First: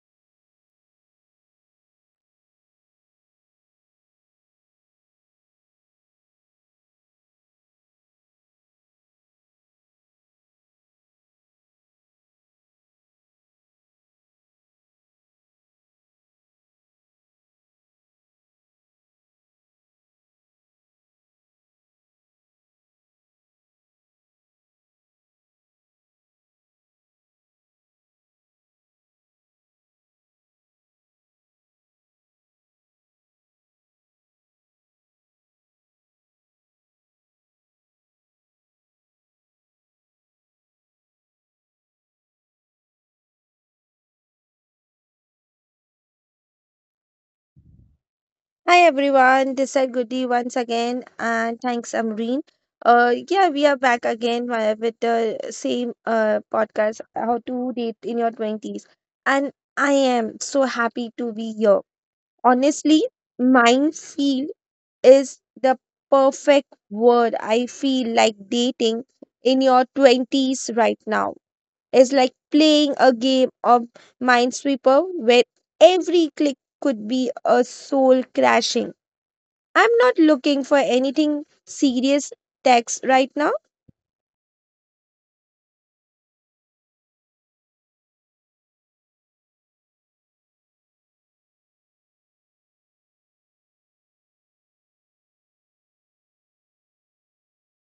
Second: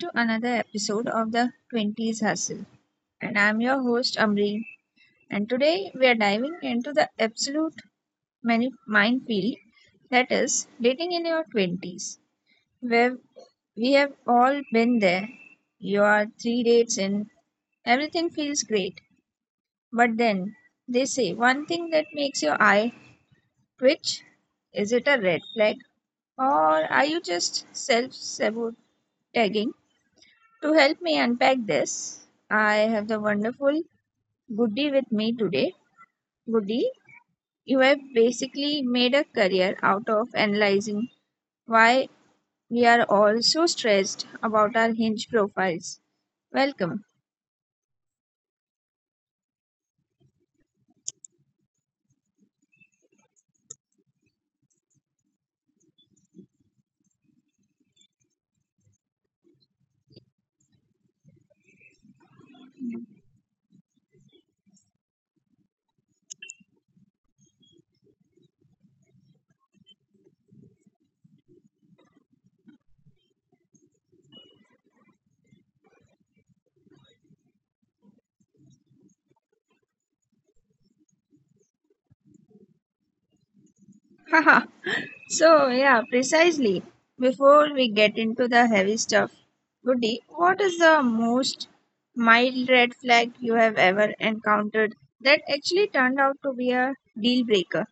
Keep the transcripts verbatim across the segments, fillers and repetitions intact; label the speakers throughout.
Speaker 1: to another episode of the twenties Hustle. And I'm your host, Amreen. And today we are diving into the absolute mani- minefield that is dating in your twenties, where we have all been there. You are three dates in, everything feels great. But then they say one thing that makes your eye twitch. Is it a red flag? Or are you just self sabotaging? To help me unpack this, I have the wonderful Goody with me today. Goody, you have basically made a career out of analyzing why we are all so stressed about our hinge profiles. Welcome.
Speaker 2: Hi everyone, this is Goody once again, and thanks Amreen. Uh, yeah, we are back again via- with the same uh, podcast, How to Date in Your twenties. And I am so happy to be here. Honestly, minefield is the perfect word. I feel like dating in your twenties right now is like playing a game of Minesweeper where every click could be a soul crashing "I'm not looking for anything serious" text right now.
Speaker 1: Haha. So, yeah, precisely. Before we get into the heavy stuff, Goody, what is the most mild red flag you have ever encountered that actually turned out to be a deal breaker?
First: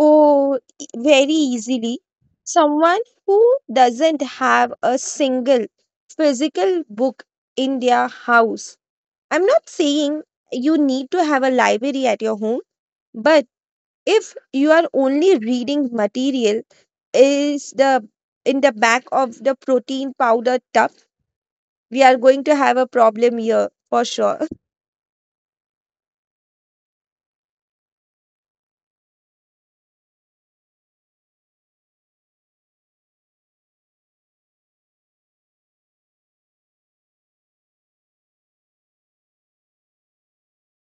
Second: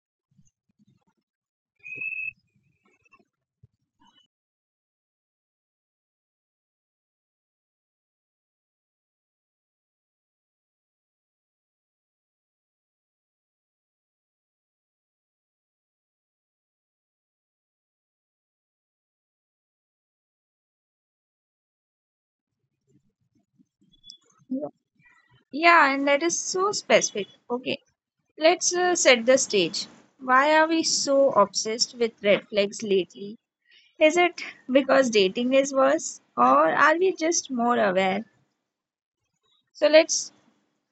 Speaker 2: Oh, e- very easily. Someone who doesn't have a single physical book in their house. I'm not saying you need to have a library at your home, but if you are only reading material is the in the back of the protein powder tub, we are going to have a problem here for sure.
Speaker 1: Yeah, and that is so specific. Okay, let's uh, set the stage. Why are we so obsessed with red flags lately? Is it because dating is worse, or are we just more aware? So let's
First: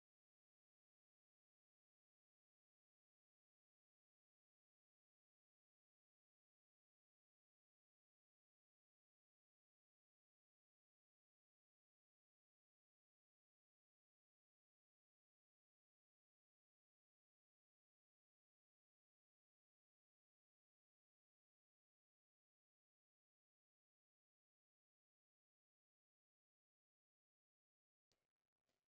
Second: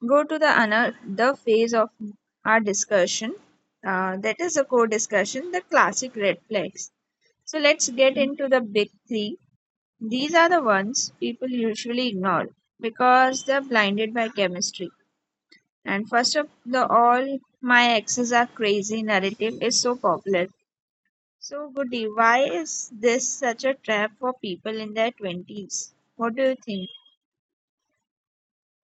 Speaker 1: go to the another phase of our discussion. Uh, that is the core discussion, the classic red flags. So let's get into the big three. These are the ones people usually ignore because they're blinded by chemistry. And first of the all, my exes are crazy narrative is so popular. So, Goody, why is this such a trap for people in their twenties? What do you think?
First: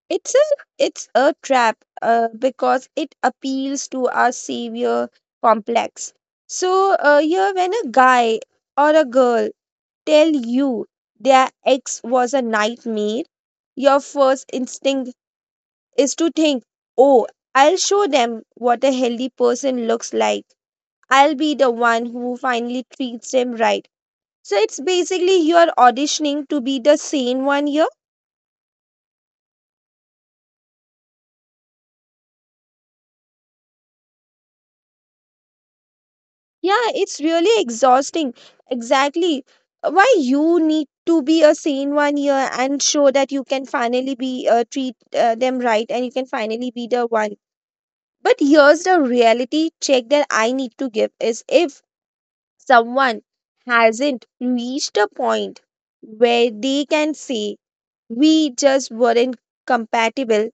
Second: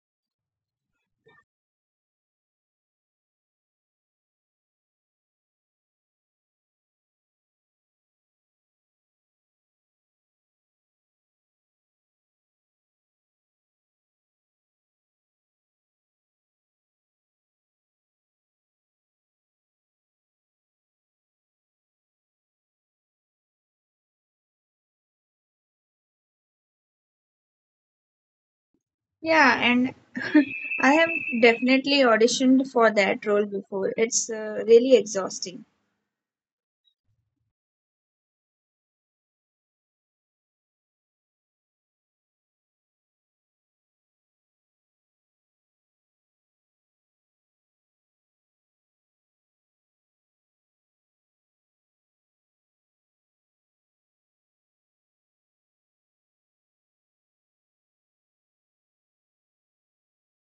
Speaker 2: It's a it's a trap uh, because it appeals to our savior complex. So uh, here, when a guy or a girl tell you their ex was a nightmare, your first instinct is to think, "Oh, I'll show them what a healthy person looks like. I'll be the one who finally treats them right." So it's basically you are auditioning to be the sane one.
Speaker 1: Yeah, and I have definitely auditioned for that role before. It's uh, really exhausting.
Speaker 2: Yeah, it's really exhausting. Exactly. Why you need to be a sane one year and show that you can finally be uh, treat uh, them right and you can finally be the one. But here's the reality check that I need to give is if someone hasn't reached a point where they can say we just weren't compatible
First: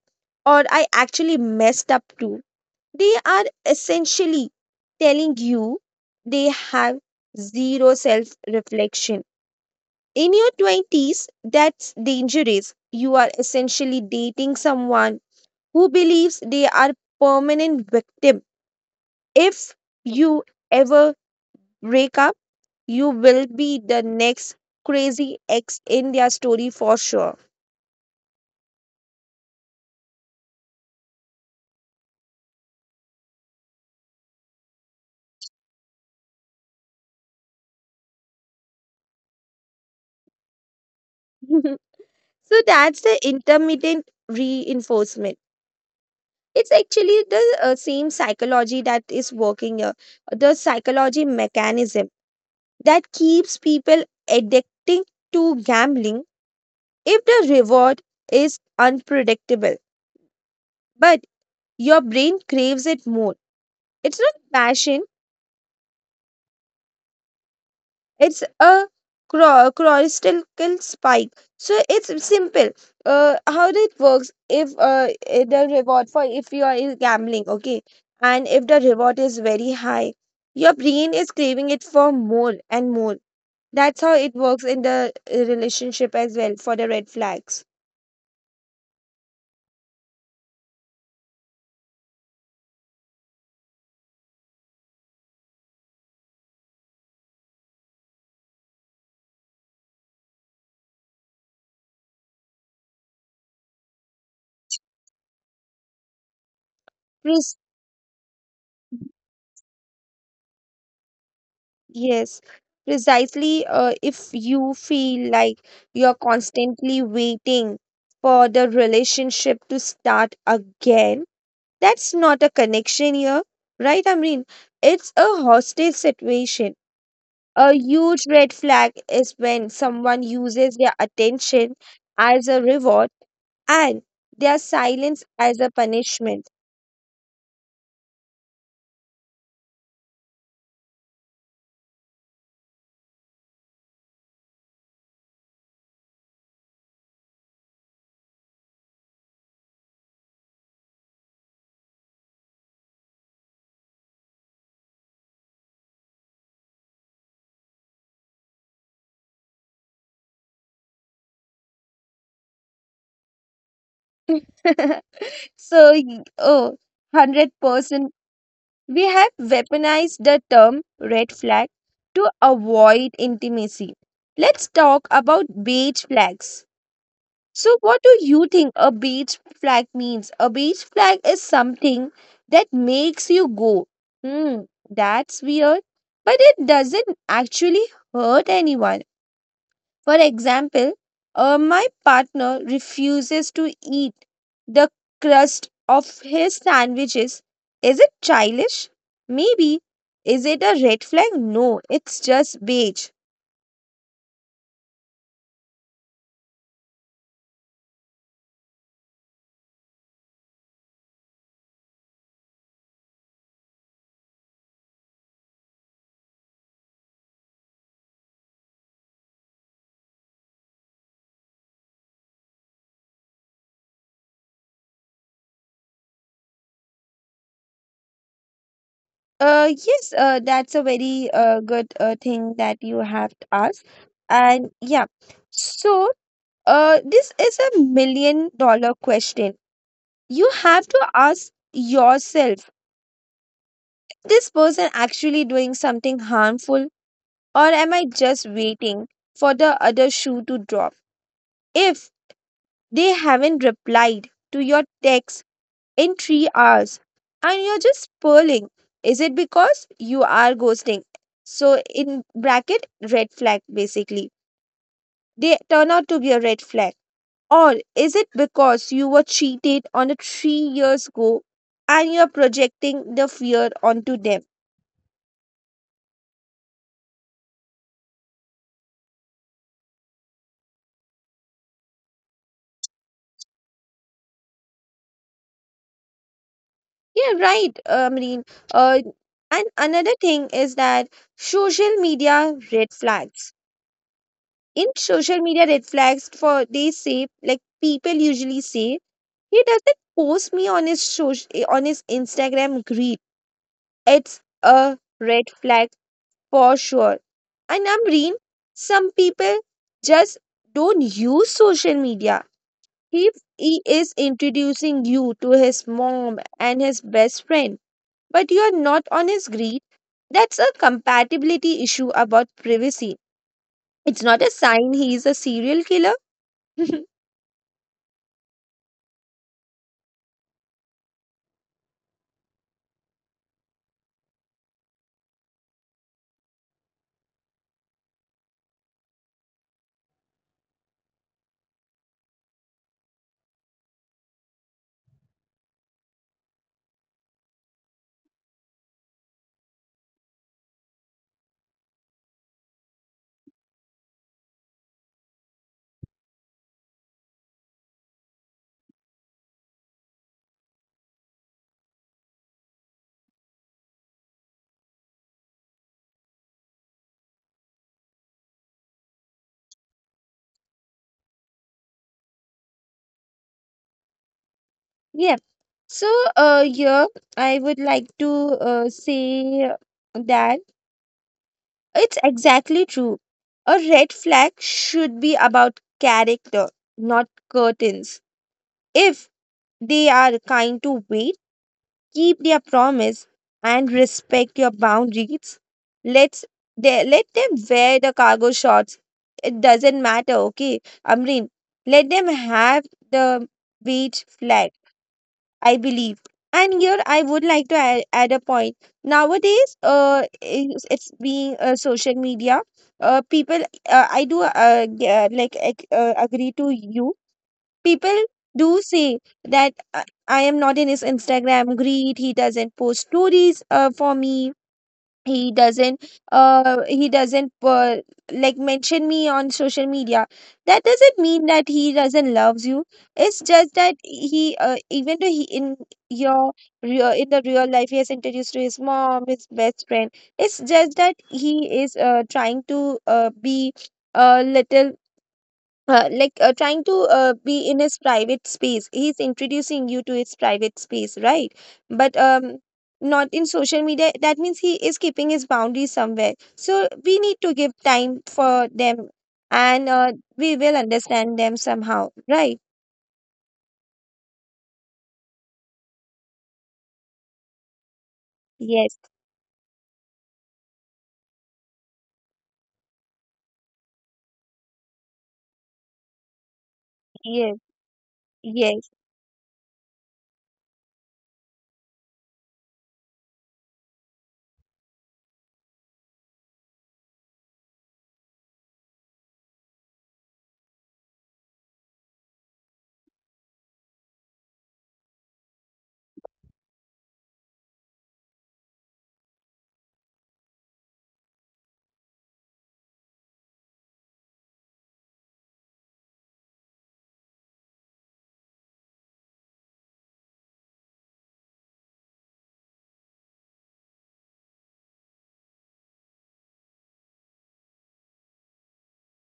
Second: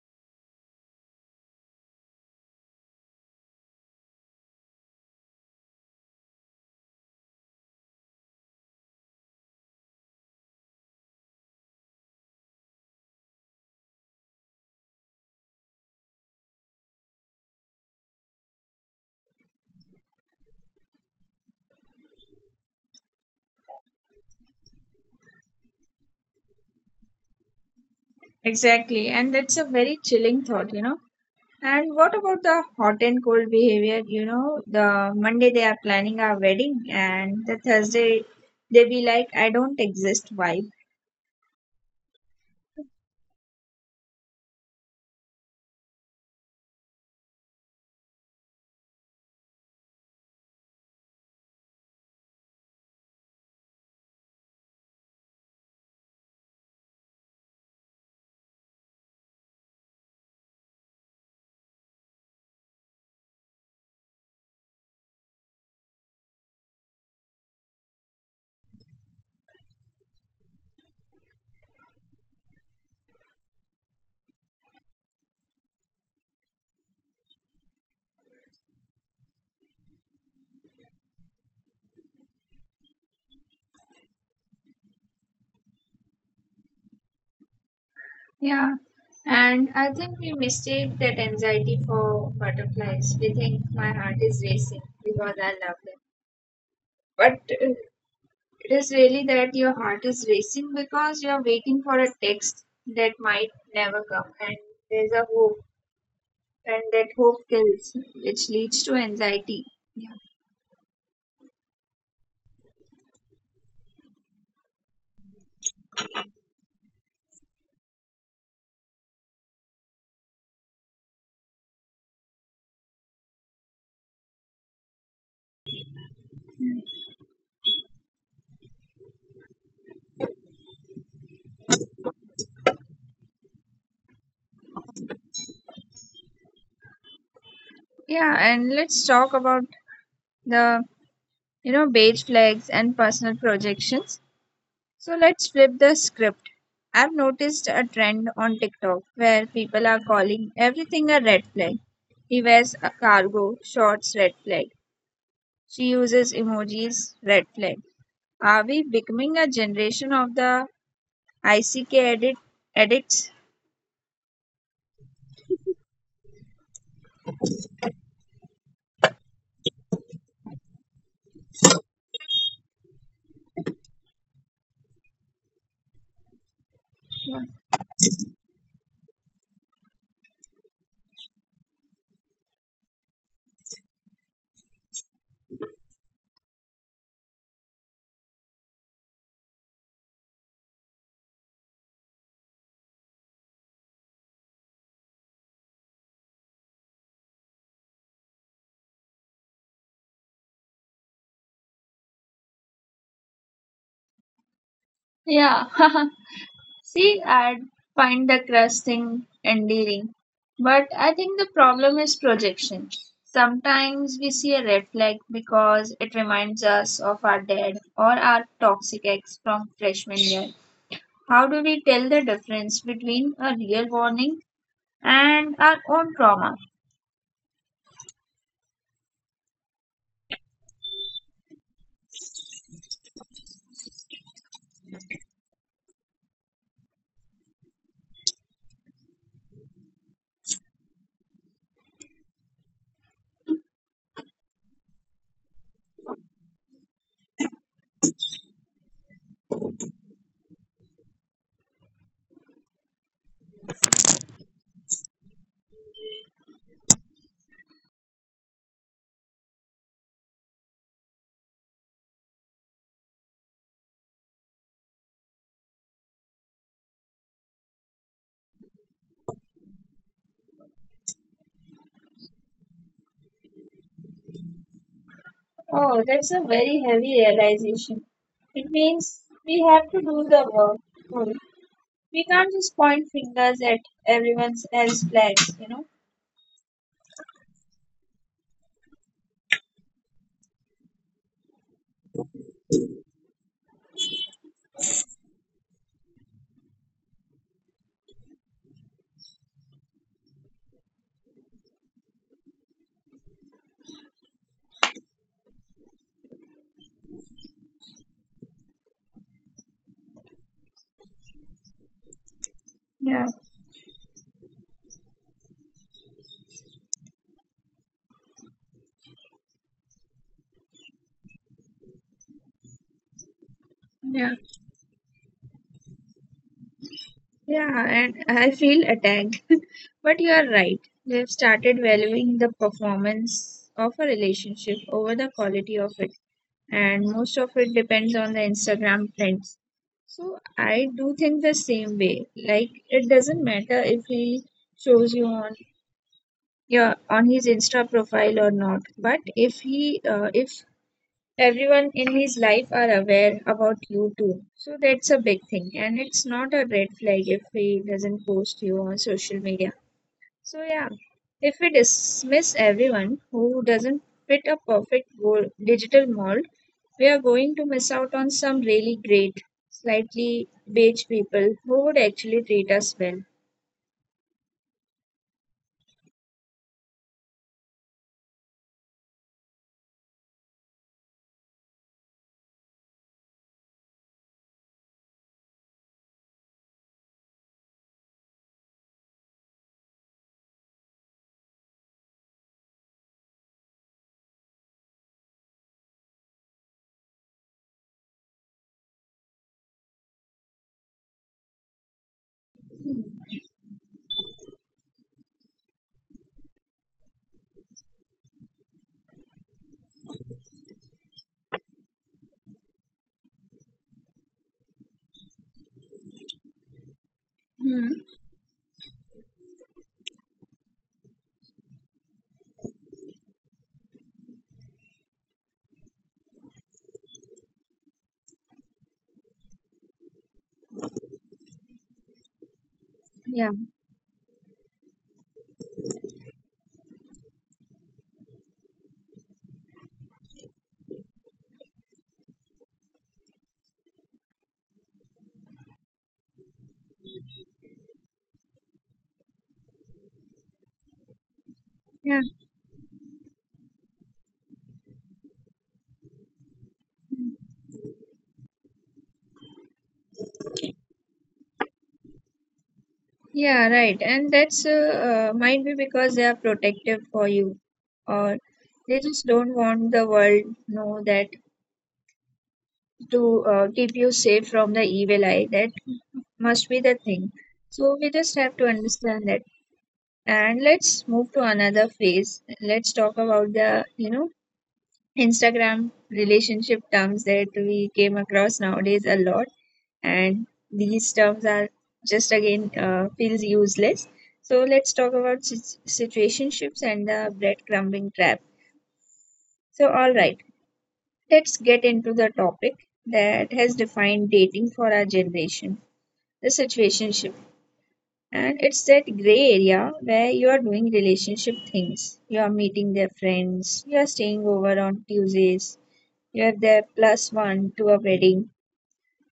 Speaker 2: or I actually messed up too, they are essentially telling you they have zero self reflection. In your twenties, that's dangerous. You are essentially dating someone who believes they are permanent victim. If you ever break up, you will be the next crazy ex in their story for sure.
Speaker 1: Exactly, and that's a very chilling thought, you know. And what about the hot and cold behavior? You know, the Monday they are planning our wedding, and the Thursday they be like, I don't exist vibe.
Speaker 2: So that's the intermittent reinforcement, it's actually the uh, same psychology that is working here, the psychology mechanism that keeps people addicting to gambling. If the reward is unpredictable, but your brain craves it more. It's not passion. It's a cro- crystal spike. So it's simple. Uh, how it works if uh, eh, the reward for if you are in gambling, okay, and if the reward is very high, your brain is craving it for more and more. That's how it works in the eh, relationship as well for the red flags.
Speaker 1: Yeah, and I think we mistake that anxiety for butterflies. We think my heart is racing because I love them. But uh, it is really that your heart is racing because you're waiting for a text that might never come. And there's a hope, and that hope
Speaker 2: Pres-
Speaker 1: kills, which leads to anxiety. Yeah.
Speaker 2: Yes, precisely. Uh, if you feel like you're constantly waiting for the relationship to start again, that's not a connection here, right, Amreen? It's a hostage situation. A huge red flag is when someone uses their attention as a reward and their silence as a punishment.
Speaker 1: Yeah, and let's talk about the, you know, beige flags and personal projections. So let's flip the script. I've noticed a trend on TikTok where people are calling everything a red flag. He wears a cargo, shorts, red flag. She uses emojis, red flag. Are we becoming a generation of the ICK edit, edits?
Speaker 2: so, y- oh, one hundred percent. We have weaponized the term red flag to avoid intimacy. Let's talk about beige flags. So, what do you think a beach flag means? A beach flag is something that makes you go, hmm, that's weird, but it doesn't actually hurt anyone. For example, uh, my partner refuses to eat the crust of his sandwiches. Is it childish? Maybe. Is it a red flag? No, it's just beige.
Speaker 1: Yeah, see, I'd find the crush thing endearing, but I think the problem is projection. Sometimes we see a red flag because it reminds us of our dad or our toxic ex from freshman year. How do we tell the difference between a real warning and our own trauma?
Speaker 2: Uh, yes, uh, that's a very uh, good uh, thing that you have asked. And yeah, so uh, this is a million dollar question. You have to ask yourself, this person actually doing something harmful, or am I just waiting for the other shoe to drop? If they haven't replied to your text in three hours and you're just pearling. Is it because you are ghosting? So, in bracket, red flag basically. They turn out to be a red flag. Or is it because you were cheated on a three years ago and you're projecting the fear onto them?
Speaker 1: Oh, that's a very heavy realization. It means we have to do the work. Hmm. We can't just point fingers at everyone else's flags, you know.
Speaker 2: Yeah, right, uh, Amreen. Uh, and another thing is that social media red flags. In social media red flags, for they say, like people usually say he doesn't post me on his social, on his Instagram grid. It's a red flag for sure. And Amreen, some people just don't use social media.
Speaker 1: Yeah.
Speaker 2: He, he is introducing you to his mom and his best friend, but you are not on his grid. That's a compatibility issue about privacy. It's
Speaker 1: Yeah,
Speaker 2: not a sign he is a serial killer.
Speaker 1: yeah, and I feel attacked. But you are right. They've started valuing the performance of a relationship over the quality of it, and most of it depends on the Instagram trends. So I do think the same way. Like it doesn't matter if he shows you on your on his Insta profile or not, but if he uh, if everyone in his life are aware about you too. So that's a big thing. And it's not a red flag if he doesn't post you on social media. So yeah, if we dismiss everyone who doesn't fit a perfect goal, digital mold, we are going to miss out on some really great, slightly beige people who would actually treat us well.
Speaker 2: Yeah. So, uh, yeah, I would like to uh, say that it's exactly true. A red flag should be about character, not curtains. If they are kind to wait, keep their promise and respect your boundaries. Let's they, let them wear the cargo shorts. It doesn't matter, okay? Amreen, let them have the beach flag, I believe. And here I would like to add, add a point. Nowadays, uh, it's, it's being uh, social media. Uh, people, uh, I do uh, g- uh, like ag- uh, agree to you.
Speaker 1: Hmm.
Speaker 2: People do say that uh, I am not in his Instagram greed. He doesn't post stories uh, for me. He doesn't. Uh, he doesn't uh, like mention me on social media. That doesn't mean that he doesn't loves you. It's
Speaker 1: Yeah.
Speaker 2: just that he, uh, even though he in your real in the real life, he has introduced to his mom, his best friend. It's just that he is uh, trying to uh, be a little uh, like uh, trying to uh, be in his private space, he's introducing you to his private space, right? But
Speaker 1: Yeah.
Speaker 2: um, not in social media, that means he is keeping his boundaries somewhere, so we need to give time for them, and uh, we will understand them somehow, right?
Speaker 1: Yeah, right. And that's uh, uh, might be because they are protective for you, or
Speaker 2: Yes.
Speaker 1: they just don't want the world know that to uh, keep you safe from the evil eye. That must be the thing.
Speaker 2: Yes.
Speaker 1: So we just have to
Speaker 2: Yes.
Speaker 1: understand that. And let's move to another phase. Let's talk about the, you know, Instagram relationship terms that we came across nowadays a lot. And these terms are just again uh, feels useless. So let's talk about sit- situationships and the breadcrumbing trap. So all right, let's get into the topic that has defined dating for our generation, the situationship. And it's that gray area where you are doing relationship things, you are meeting their friends, you are staying over on Tuesdays, you have their plus one to a wedding.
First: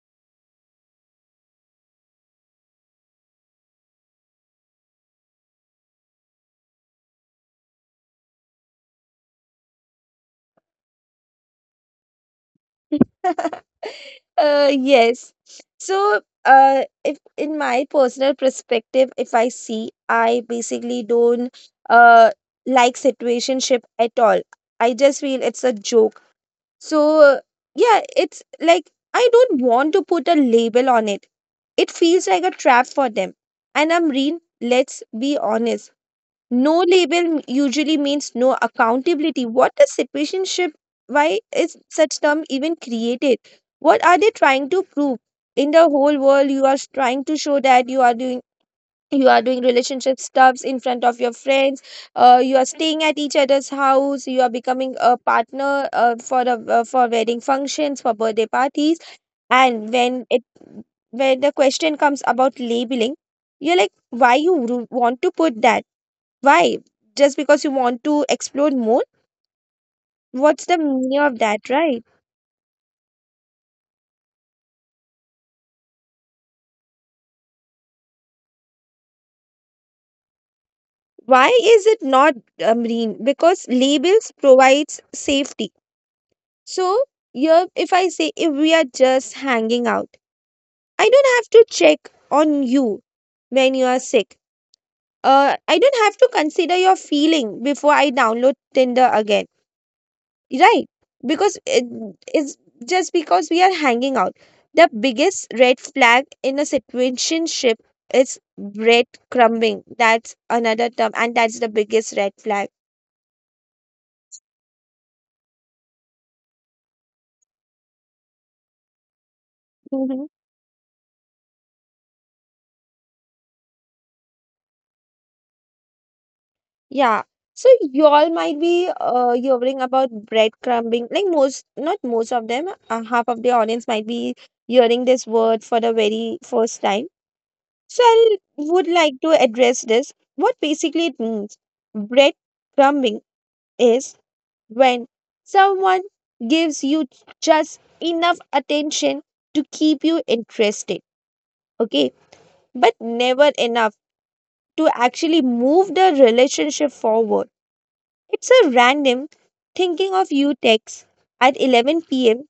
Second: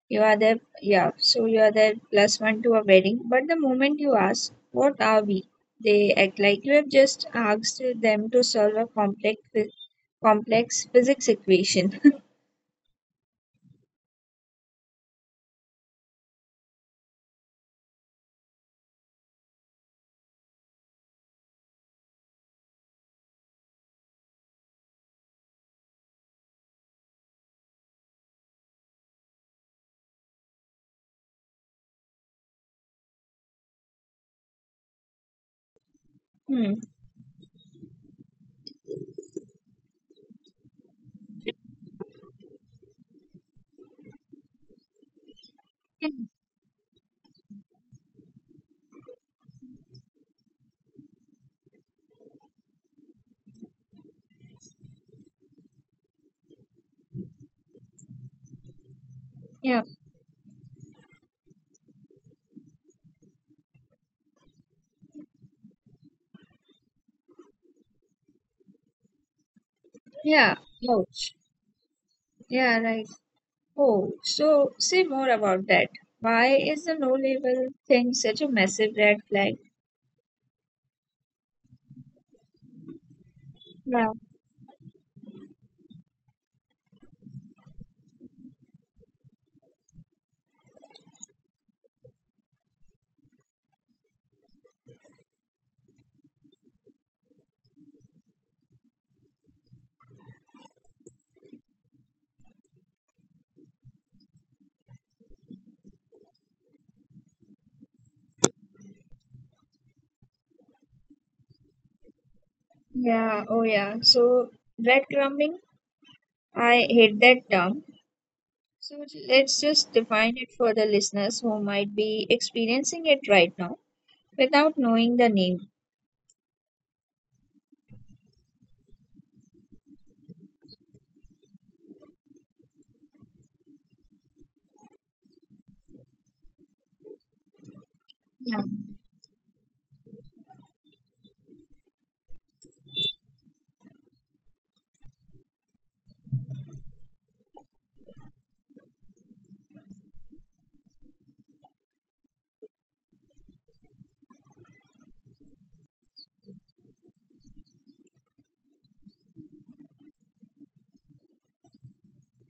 Speaker 1: You are there, yeah, so you are there plus one to a wedding, but the moment you ask, what are we? They act like you have just asked them to solve a complex, phy- complex physics equation.
Speaker 2: uh, yes. So, uh, if in my personal perspective, if I see, I basically don't uh like situationship at all. I just feel it's a joke. So, yeah, it's like I don't want to put a label on it. It feels like a trap for them. And Amreen, let's be honest.
Speaker 1: Hmm.
Speaker 2: No label usually means no accountability. What is citizenship? Why is such term even created? What are they trying to prove? In the whole world, you are trying to show that you are doing, you are doing relationship stuffs in front of your friends. Uh, you are staying at each other's house. You are becoming a partner uh, for a, uh, for wedding functions, for birthday parties.
Speaker 1: Yeah,
Speaker 2: And when it When the question comes about labeling, you're like, why you ru- want to put that? Why? Just because you want to explore more?
Speaker 1: yeah,
Speaker 2: What's the meaning
Speaker 1: ouch.
Speaker 2: of that, right?
Speaker 1: Yeah, right. Oh, so say more about that. Why is the no label thing such a massive red flag?
Speaker 2: Why is it not a marine? Because
Speaker 1: Yeah,
Speaker 2: labels provides safety. So here, if I say if we are just hanging out, I don't have to check on you when you are sick. Uh, I don't have to consider your feeling before I download Tinder again. Right, because it is just because we are hanging out. The biggest red flag in a situationship is breadcrumbing. That's another term and that's the biggest red flag.
Speaker 1: yeah, oh yeah. So bread crumbing, I hate that term. So let's just
Speaker 2: Mhm.
Speaker 1: define it for the listeners who might be experiencing it right now without knowing the name.
Speaker 2: Yeah, so y'all might be uh, hearing about breadcrumbing. Like most Not most of them, uh, half of the audience might be hearing this word for the very first time. So I
Speaker 1: Yeah,
Speaker 2: would like to address this what basically it means. Breadcrumbing is when someone gives you just enough attention to keep you interested, okay, but never enough to actually move the relationship forward. It's a random thinking of you text at eleven p m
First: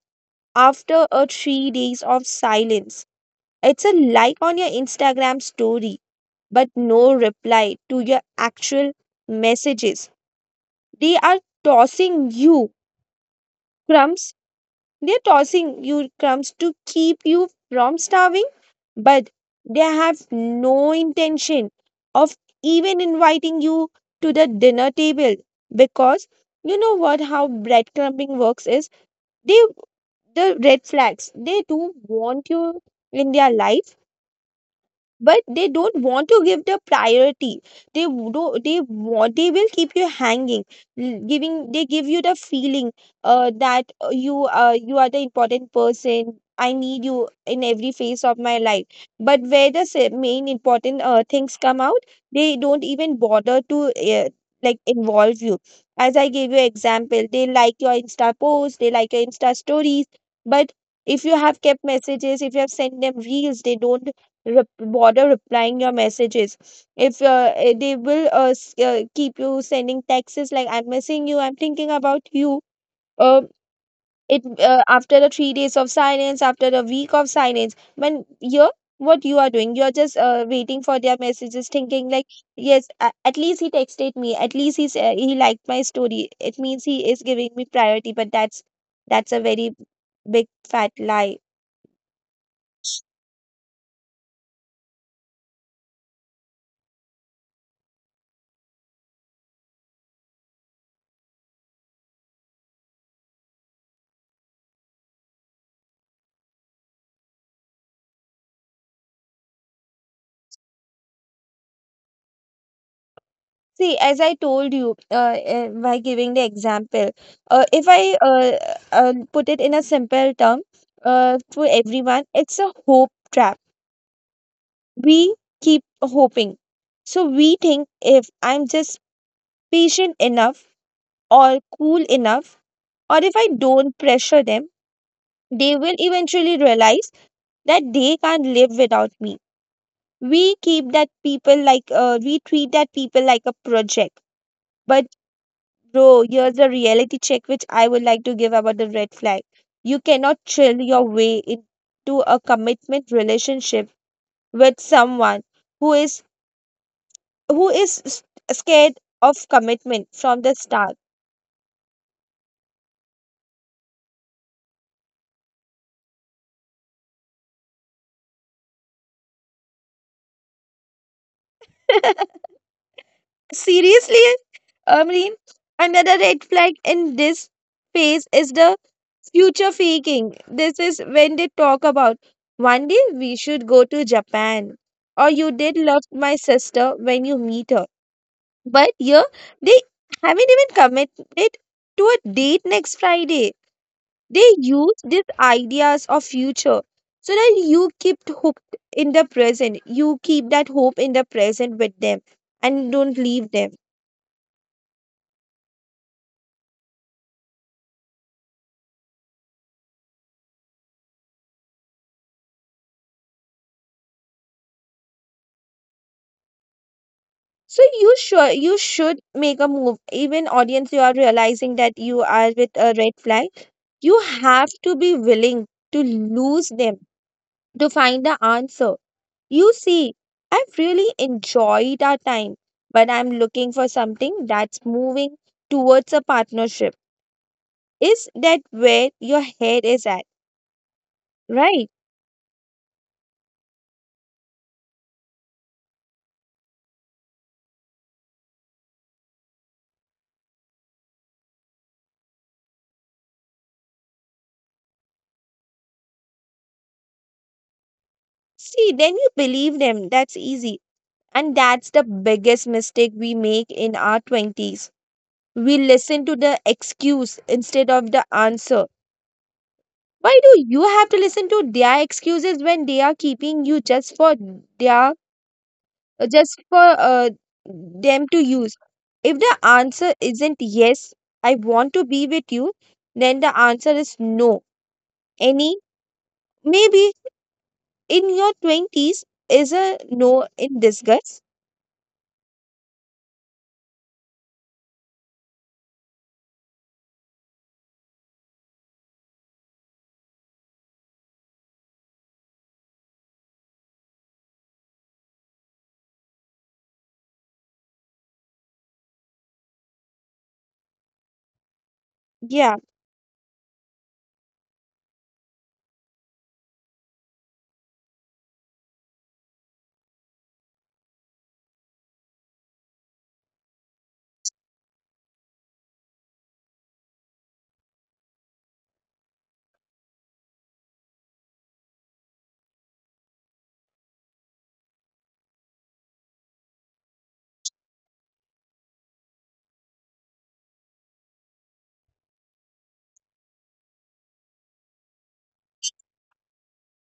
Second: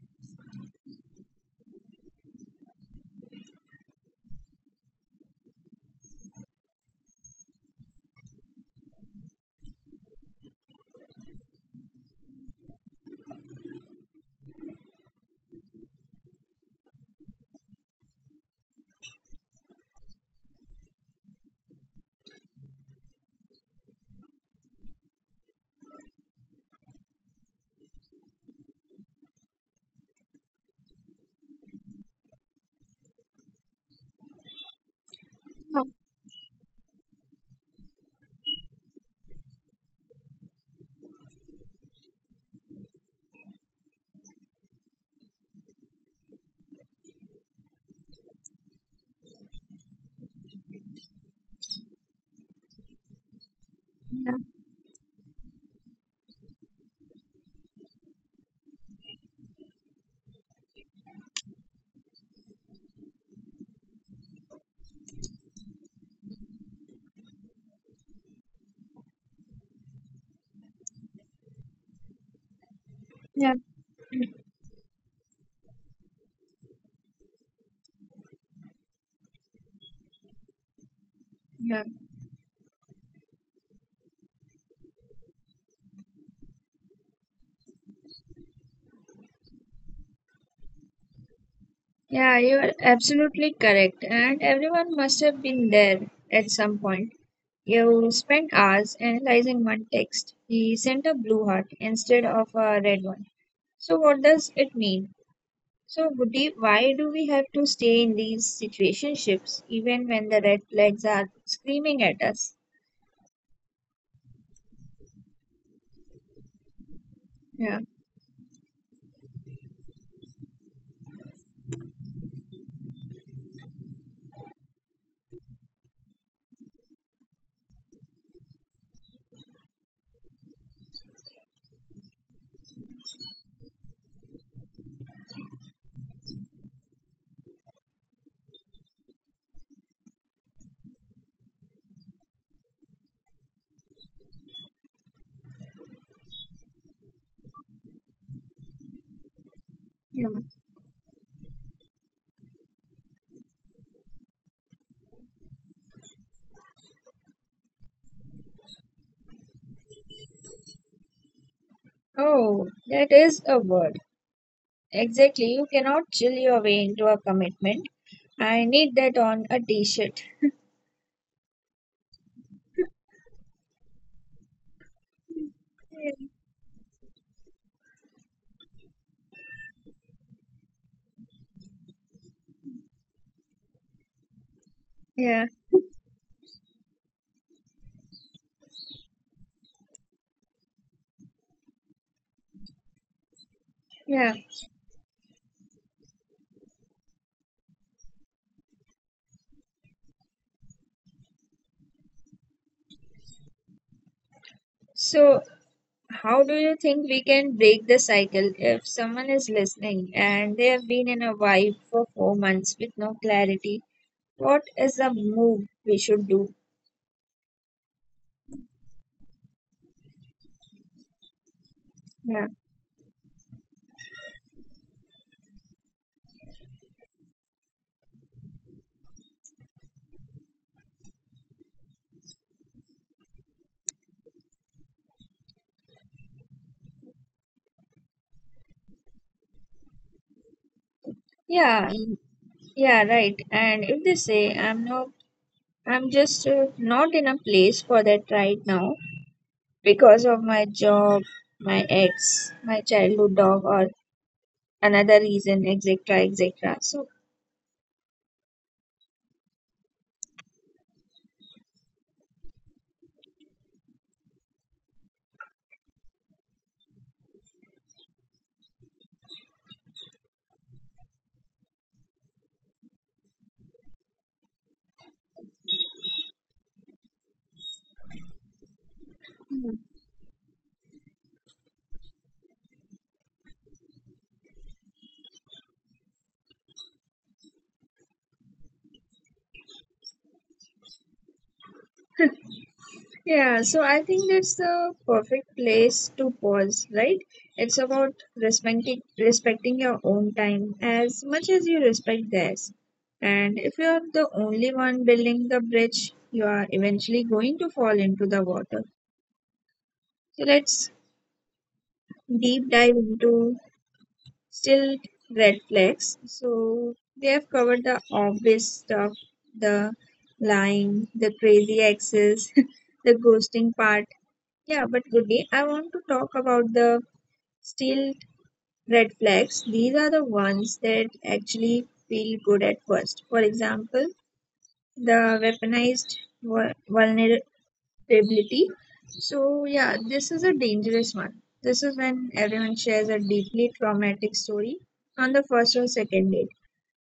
Speaker 2: after a three days of silence. It's a like on your Instagram story, but no reply to your actual messages. They are tossing you crumbs They're tossing you crumbs to keep you from starving, but they have no intention of even inviting you to the dinner table. Because you know what how breadcrumbing works is they, the red flags, they do want you in their life, but they don't want to give the priority. They w- do they want They will keep you hanging, l- giving they give you the feeling uh, that uh, you uh, you are the important person, I need you in every phase of my life. But where the se- main important uh, things come out, they don't even bother to uh,
Speaker 1: yeah,
Speaker 2: like involve you. As I gave you example, they like your insta post, they like your insta stories, but if you have kept messages, if you have sent them reels, they don't rep- bother replying your messages. If uh, eh, they will uh, s- uh, keep you sending texts like I'm missing you, I'm thinking about you. Uh,
Speaker 1: yeah,
Speaker 2: it uh, After the three days of silence, after the week of silence, when you're, what you are doing, you're just uh, waiting for their messages,
Speaker 1: yeah.
Speaker 2: thinking like, yes, a- at least he texted me, at least he's uh, he liked my story, it means he is giving me priority. But that's that's a very big fat lie.
Speaker 1: Yeah, you are absolutely correct. And everyone must have been there at some point. You spent hours analyzing one text. He sent a blue heart instead of a red one. So what does it mean? So, Buddhi, why do we have to stay in these situationships even when the red flags are screaming at us?
Speaker 2: See, as I told you uh, uh, by giving the example, uh,
Speaker 1: Yeah.
Speaker 2: if I uh, uh, put it in a simple term uh, for everyone, it's a hope trap. We keep hoping. So we think if I'm just patient enough or cool enough, or if I don't pressure them, they will eventually realize that they can't live without me. We keep that people like, uh, we treat that people like a project. But bro, here's a reality check which I would like to give about the red flag. You
Speaker 1: Yeah.
Speaker 2: cannot chill your way into a commitment relationship with someone who is who is s- scared of commitment from the start.
Speaker 1: Oh, that is a word. Exactly. You cannot chill your way into a commitment. I need that on a t shirt.
Speaker 2: Seriously, Amreen, another red flag in this phase is the future faking. This is when they talk about one day we should go to Japan or
Speaker 1: Yeah,
Speaker 2: you did love my sister when you meet her. But here, they haven't even committed to a date next Friday.
Speaker 1: yeah.
Speaker 2: They use these ideas of future so that you keep hope in the present. You keep that hope in the present with them and don't leave them.
Speaker 1: So, how do you think we can break the cycle if someone is listening and they have been in a vibe for four months with no clarity? What is the move we should do?
Speaker 2: So you sure you should make a move. Even audience, you are realizing that you
Speaker 1: Yeah,
Speaker 2: are with a red flag. You have to be willing to lose them to find the answer. You see, I've really enjoyed our time, but I'm looking for something that's moving towards a partnership. Is that where your head is at? Right.
Speaker 1: yeah, mm, yeah, right. And if they say, I'm not, I'm just uh, not in a place for that right now, because of my job, my ex, my childhood dog, or another reason, et cetera, et cetera. So,
Speaker 2: See, then you believe them. That's easy. And that's the biggest mistake we make in our twenties. We listen to the excuse instead of the answer. Why do you have to listen to their excuses when they are keeping you just for their uh, just for uh, them to use. If the answer isn't yes, I want to be with you, then the answer is no. Any, maybe in your twenties is a no in disgust.
Speaker 1: yeah, so I think that's the perfect place to pause, right? It's about respecting respecting your own time as much as you respect theirs. And if you're the only one building the bridge, you are eventually going to fall into the water. So let's deep
Speaker 2: Yeah,
Speaker 1: dive into still red flags. So they have covered the obvious stuff, the lying, the crazy exes, the ghosting part. Yeah, but Goody, I want to talk about the still red flags. These are the ones that actually feel good at first. For example, the weaponized vu- vulner- stability. So, yeah, this is a dangerous one. This is when everyone shares a deeply traumatic story on the first or second date.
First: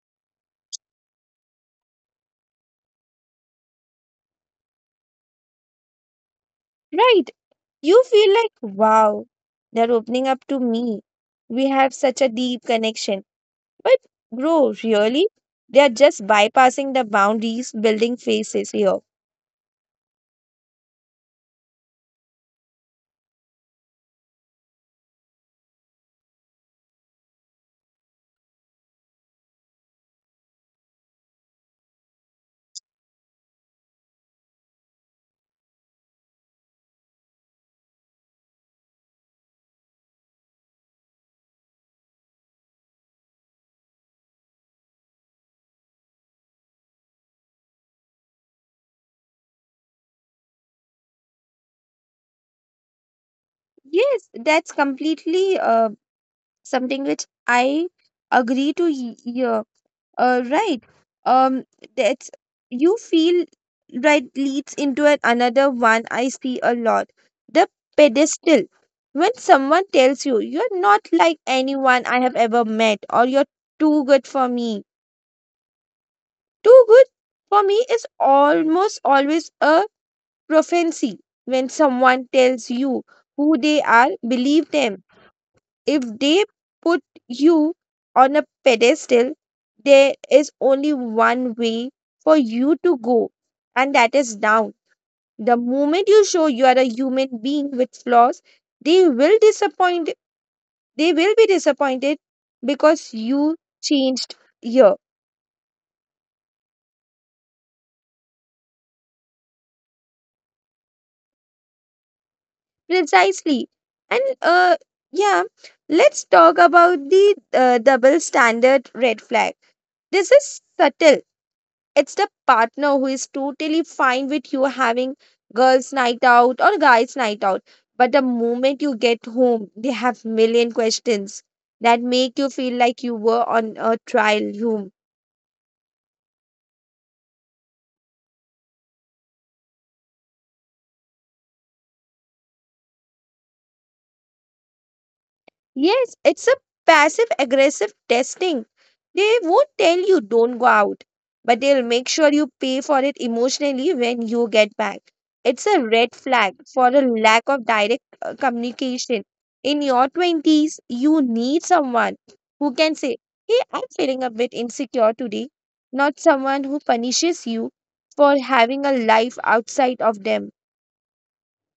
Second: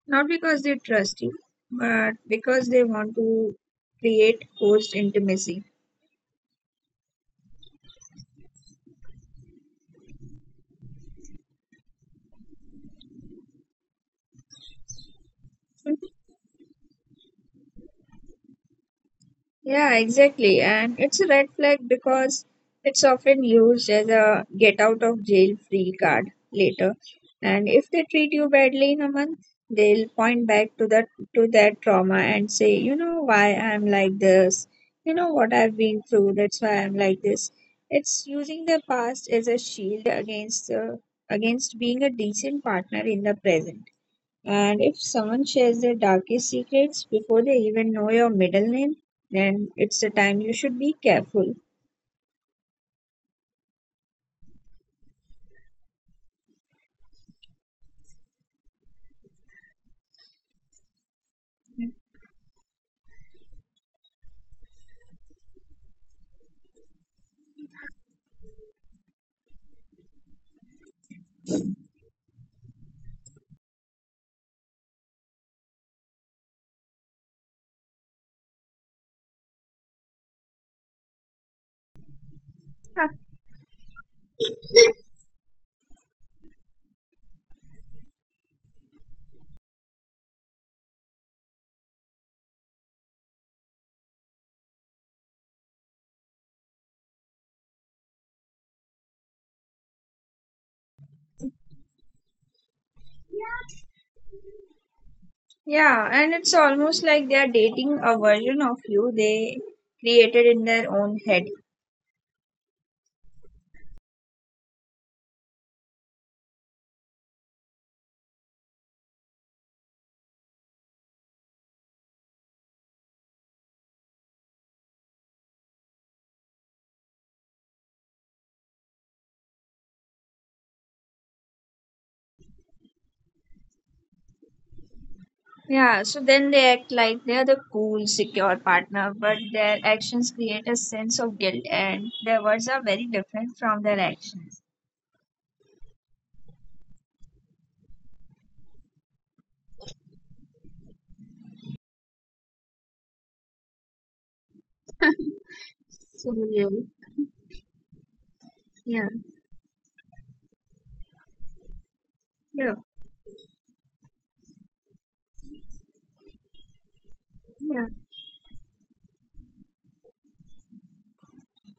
Speaker 1: Not because they trust you, but because they want to create forced intimacy.
Speaker 2: right. You feel like, wow, they're opening up to me. We have such a deep connection. But, bro, really? They are just bypassing the boundaries, building faces here.
Speaker 1: Yeah, exactly. And it's a red flag because it's often used as a get out of jail free card later. And if they treat you badly in a month, they'll point back to that to that trauma and say, you know why I'm like this, you know what I've been through, that's why I'm like this. It's using the past as a shield against uh, against being a decent partner in the present. And if someone shares their darkest secrets before they even know your middle name, then it's the time you should be careful.
Speaker 2: Yes, that's completely uh, something which I agree to y- yeah, uh, right um that's you feel right leads into an, another one I see a lot, the pedestal. When someone tells you you're not like anyone I have ever met, or you're too good for me, too good for me is almost always a prophecy. When someone tells you
Speaker 1: Huh,
Speaker 2: who they are, believe them. If they put you on a pedestal, there is only one way for you to go, and that is down. The moment you show you are a human being with flaws, they will disappoint. They will be disappointed because you changed here.
Speaker 1: yeah, and it's almost like they are dating a version of you they created in their own head.
Speaker 2: Precisely. And uh, yeah, let's talk about the uh, double standard red flag. This is subtle. It's the partner who is totally fine with you having girls night out or guys night out, but the moment you get home they have million questions that make you feel like you were on a trial room.
Speaker 1: Yeah, so then they act like they're the cool, secure partner, but their actions create a sense of guilt, and their words are very different from their actions.
Speaker 2: Yes, it's a passive aggressive testing. They won't tell you don't go out, but they'll make sure you pay for it emotionally when you get back. It's a red
Speaker 1: So,
Speaker 2: flag
Speaker 1: yeah,
Speaker 2: for a lack of direct uh,
Speaker 1: yeah,
Speaker 2: communication. In your twenties, you need someone who can say, Hey, I'm feeling a bit insecure today, not someone who punishes you
Speaker 1: yeah.
Speaker 2: for having a life outside of them.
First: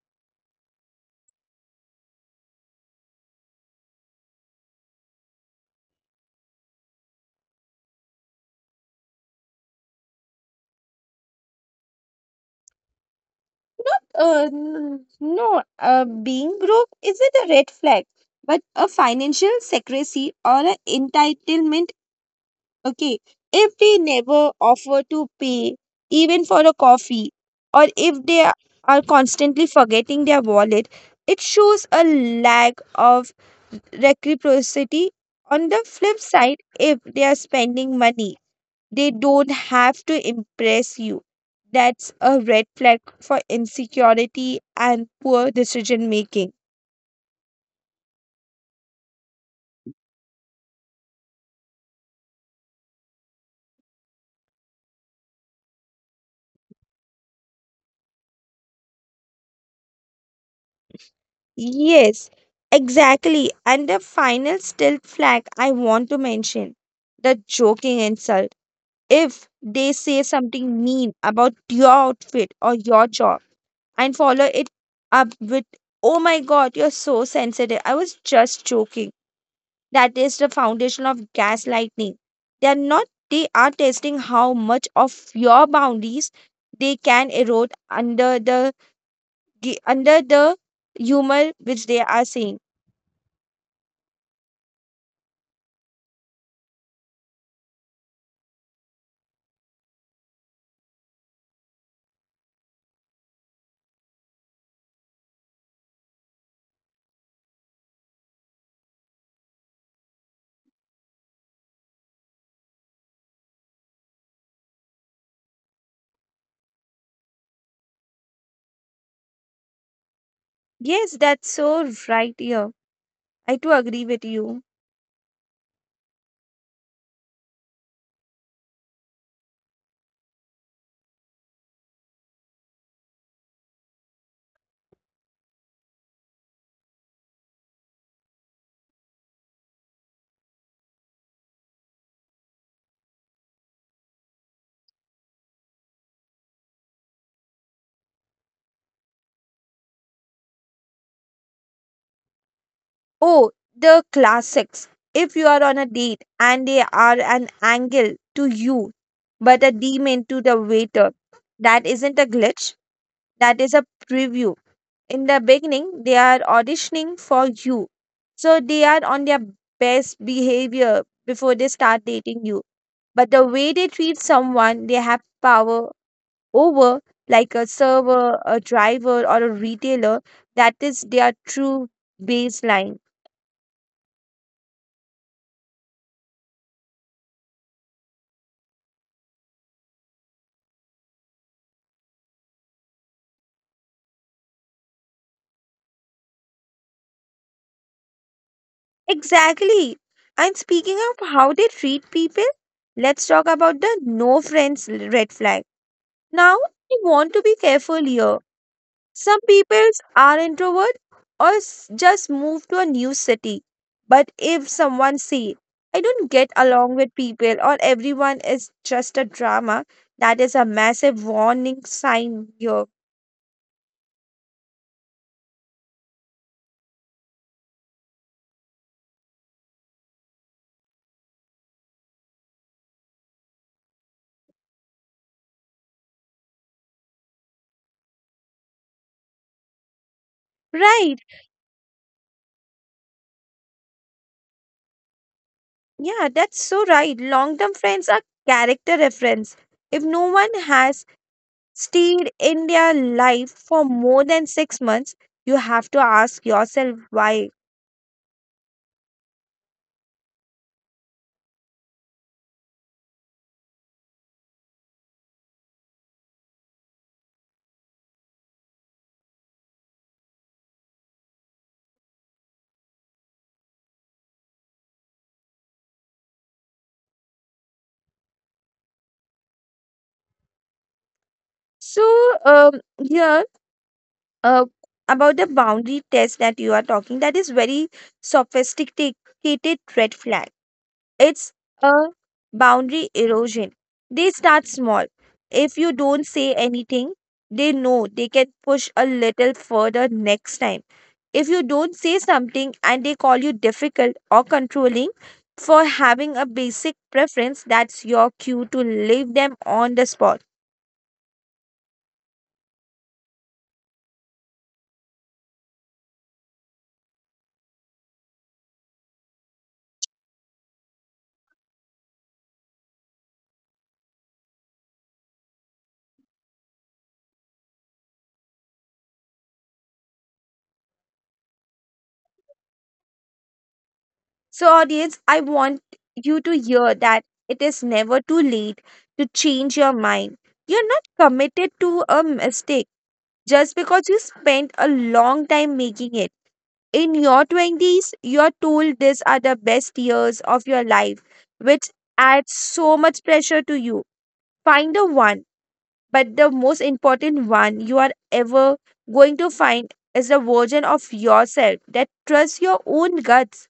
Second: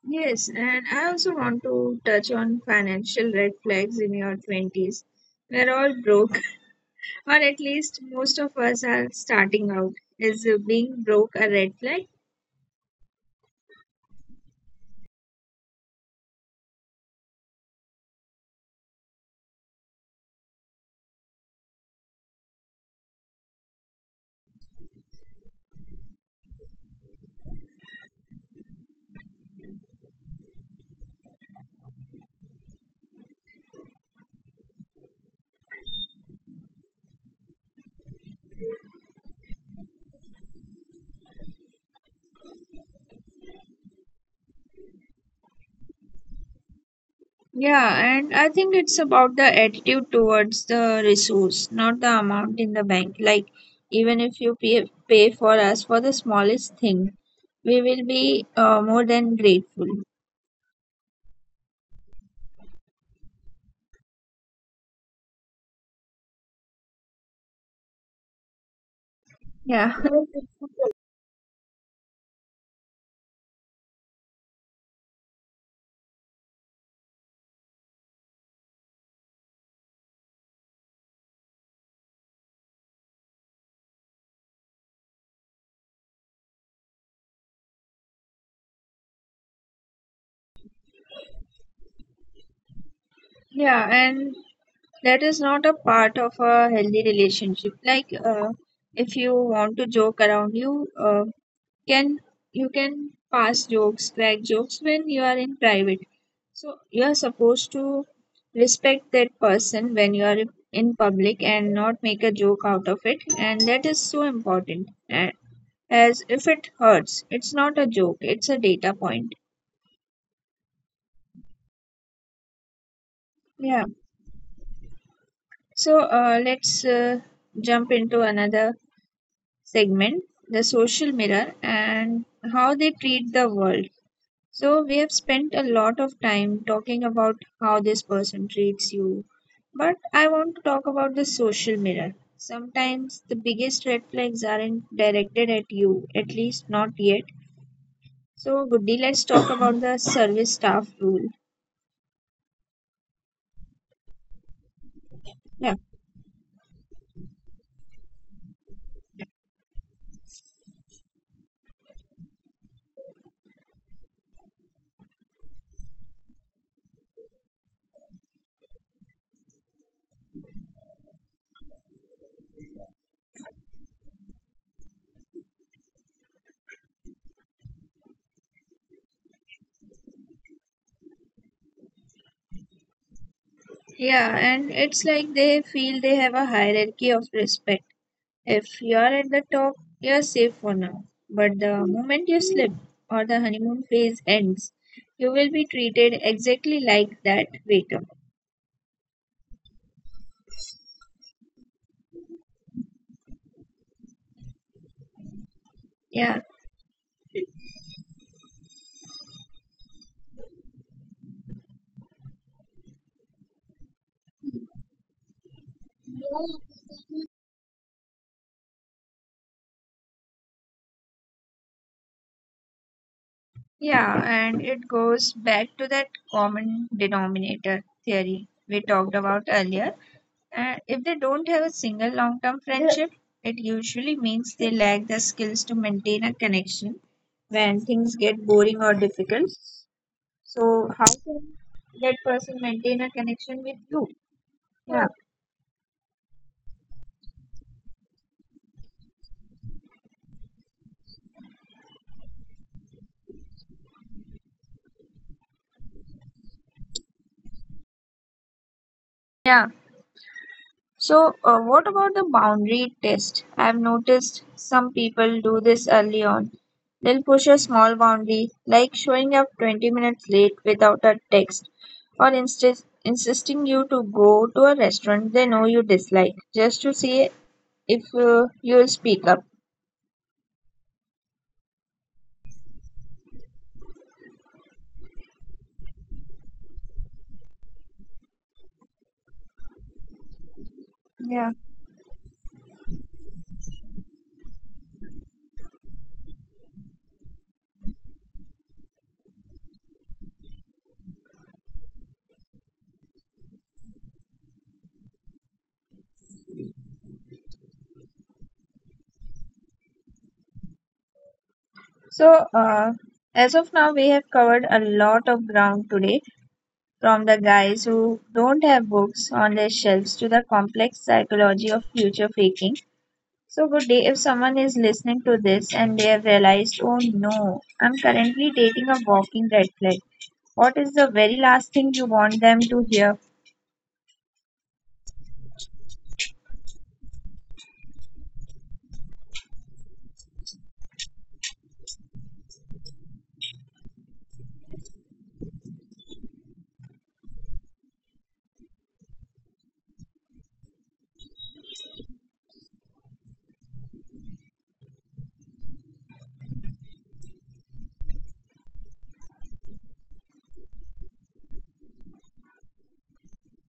Speaker 1: Yes, and I also want to touch on financial red flags in your twenties. We're all broke, or at least most of us are starting out. Is uh, being broke a red flag?
Speaker 2: Uh, n- no, uh, being broke isn't a red flag, but a financial secrecy or an entitlement. Okay, if they never offer to pay even for a coffee, or if they a- are constantly forgetting their wallet, it shows a lack of reciprocity. On the flip side, if they are spending money they don't have to impress you. That's a red flag for insecurity and poor decision making.
Speaker 1: Yeah, and I think it's about the attitude towards the resource, not the amount in the bank. Like, even if you pay, pay for us for the smallest thing, we will be uh, more than grateful.
Speaker 2: Yes, exactly. And the final still flag I want to mention, the joking insult. If they
Speaker 1: Yeah,
Speaker 2: say something mean about your outfit or your job and follow it up with, oh my god, you're so sensitive, I was just joking, that is the foundation of gaslighting. They are not They are testing how much of your boundaries they can erode under the gi- under the humor which they are saying.
Speaker 1: yeah, and that is not a part of a healthy relationship. Like uh, if you want to joke around, you uh, can you can pass jokes, crack jokes when you are in private. So you are supposed to respect that person when you are in public and not make a joke out of it, and that is so important. a- as if it hurts, it's not a joke, it's a data point.
Speaker 2: Yes, that's so right here. I too
Speaker 1: Yeah,
Speaker 2: agree with you.
Speaker 1: so uh, let's uh, jump into another segment, the social mirror, and how they treat the world. So, we have spent a lot of time talking about how this person treats you, but I want to talk about the social mirror. Sometimes the biggest red flags aren't directed at you, at least not yet. So, Goody, let's talk about the service staff rule.
Speaker 2: Oh, the classics. If you are
Speaker 1: Yeah,
Speaker 2: on a date and they are an angle to you but a demon to the waiter, that isn't a glitch, that is a preview. In the beginning they are auditioning for you, so they are on their best behavior before they start dating you. But the way they treat someone they have power over, like a server, a driver or a retailer, that is their true baseline.
Speaker 1: yeah, and it's like they feel they have a hierarchy of respect. If you are at the top, you are safe for now. But the moment you slip or the honeymoon phase ends, you will be treated exactly like that waiter.
Speaker 2: Exactly. And speaking of how they treat people, let's talk about the no friends red flag.
Speaker 1: Yeah,
Speaker 2: Now I want to be careful here. Some people are introvert or s- just move to a new city. But if someone say, I don't get along with people, or everyone is just a drama, that is a massive warning sign here.
Speaker 1: yeah, and it goes back to that common denominator theory we talked about earlier. Uh, if they don't have a single long term friendship, it usually means they lack the skills to maintain a connection when things get boring or difficult. So how
Speaker 2: Right.
Speaker 1: can that person maintain a connection with you? Yeah.
Speaker 2: Yeah, that's so right. Long-term friends are character reference. If no one has stayed in their life for more than six months, you have to ask yourself why.
Speaker 1: Yeah. So, uh, what about the boundary test? I've noticed some people do this early on. They'll push a small boundary, like showing up twenty minutes late without a text, or insist insisting you to go to a restaurant they know you dislike, just to see if uh, you'll speak up.
Speaker 2: So, um, here uh, about the boundary test that you are talking, that is very sophisticated red flag. It's
Speaker 1: Yeah.
Speaker 2: a boundary erosion. They start small. If you don't say anything, they know they can push a little further next time. If you don't say something and they call you difficult or controlling for having a basic preference, that's your cue to leave them on the spot.
Speaker 1: So, uh, as of now, we have covered a lot of ground today. From the guys who don't have books on their shelves to the complex psychology of future faking. So, good day, if someone is listening to this and they have realized, oh no, I'm currently dating a walking red flag. What is the very last thing you want them to hear?
Speaker 2: So, audience, I want you to hear that it is never too late to change your mind. You're not committed to a mistake just because you spent a long time making it. In your twenties, you're told these are the best years of your life, which adds so much pressure to you. Find the one, but the most important one you are ever going to find is the version of yourself that trusts your own guts.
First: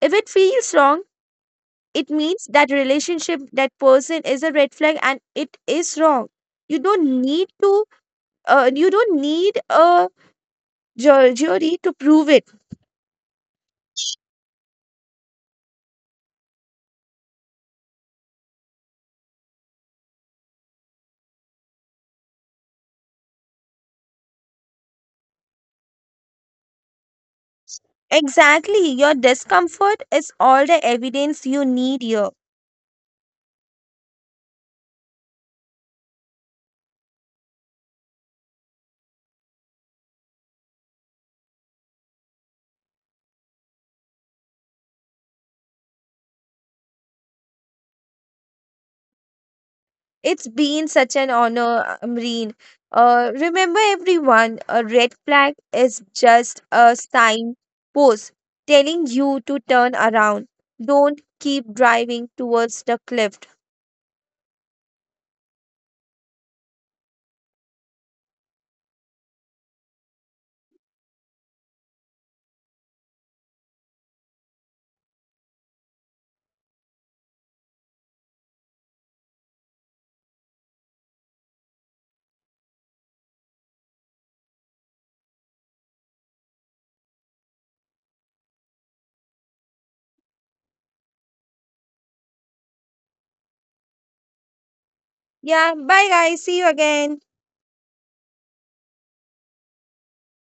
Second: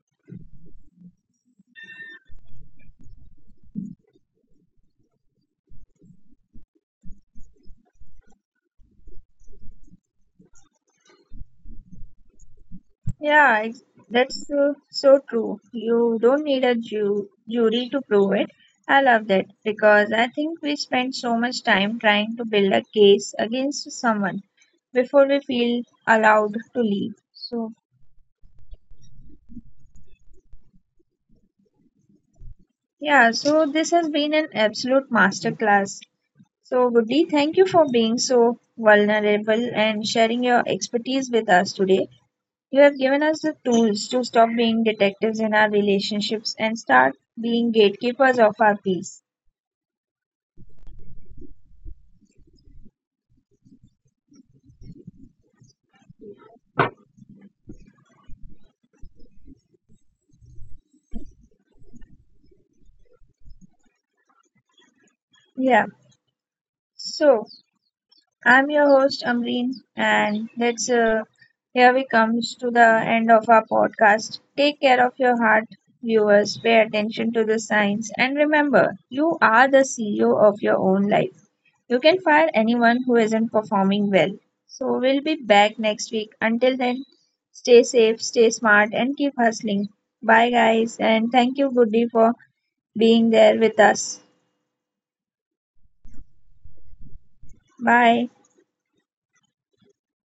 Speaker 2: If it feels wrong, it means that relationship, that person is a red flag and it is wrong. You don't need to uh, you don't need a ju- jury to prove it.
Speaker 1: Yeah, ex- that's uh, so true. You don't need a ju- jury to prove it. I love that because I think we spend so much time trying to build a case against someone before we feel allowed to leave. So,
Speaker 2: Exactly, your discomfort is all the evidence you need here.
Speaker 1: yeah, so this has been an absolute masterclass. So, Goody, thank you for being so vulnerable and sharing your expertise with us today. You have given us the tools to stop being detectives in our relationships and start being gatekeepers of our peace.
Speaker 2: It's been such an honor, Amreen. Uh, remember everyone, a red flag is just a sign post telling you to turn around. Don't keep driving towards the cliff.
Speaker 1: Yeah. So I'm your host Amreen, and let's uh, here we comes to the end of our podcast. Take care of your heart, viewers. Pay attention to the signs, and remember, you are the C E O of your own life. You can fire anyone who isn't performing well. So we'll be back next week. Until then, stay safe, stay smart, and keep hustling. Bye, guys, and thank you, Goody, for being there with us.
Speaker 2: Yeah, bye guys, see you again.
Speaker 1: Bye.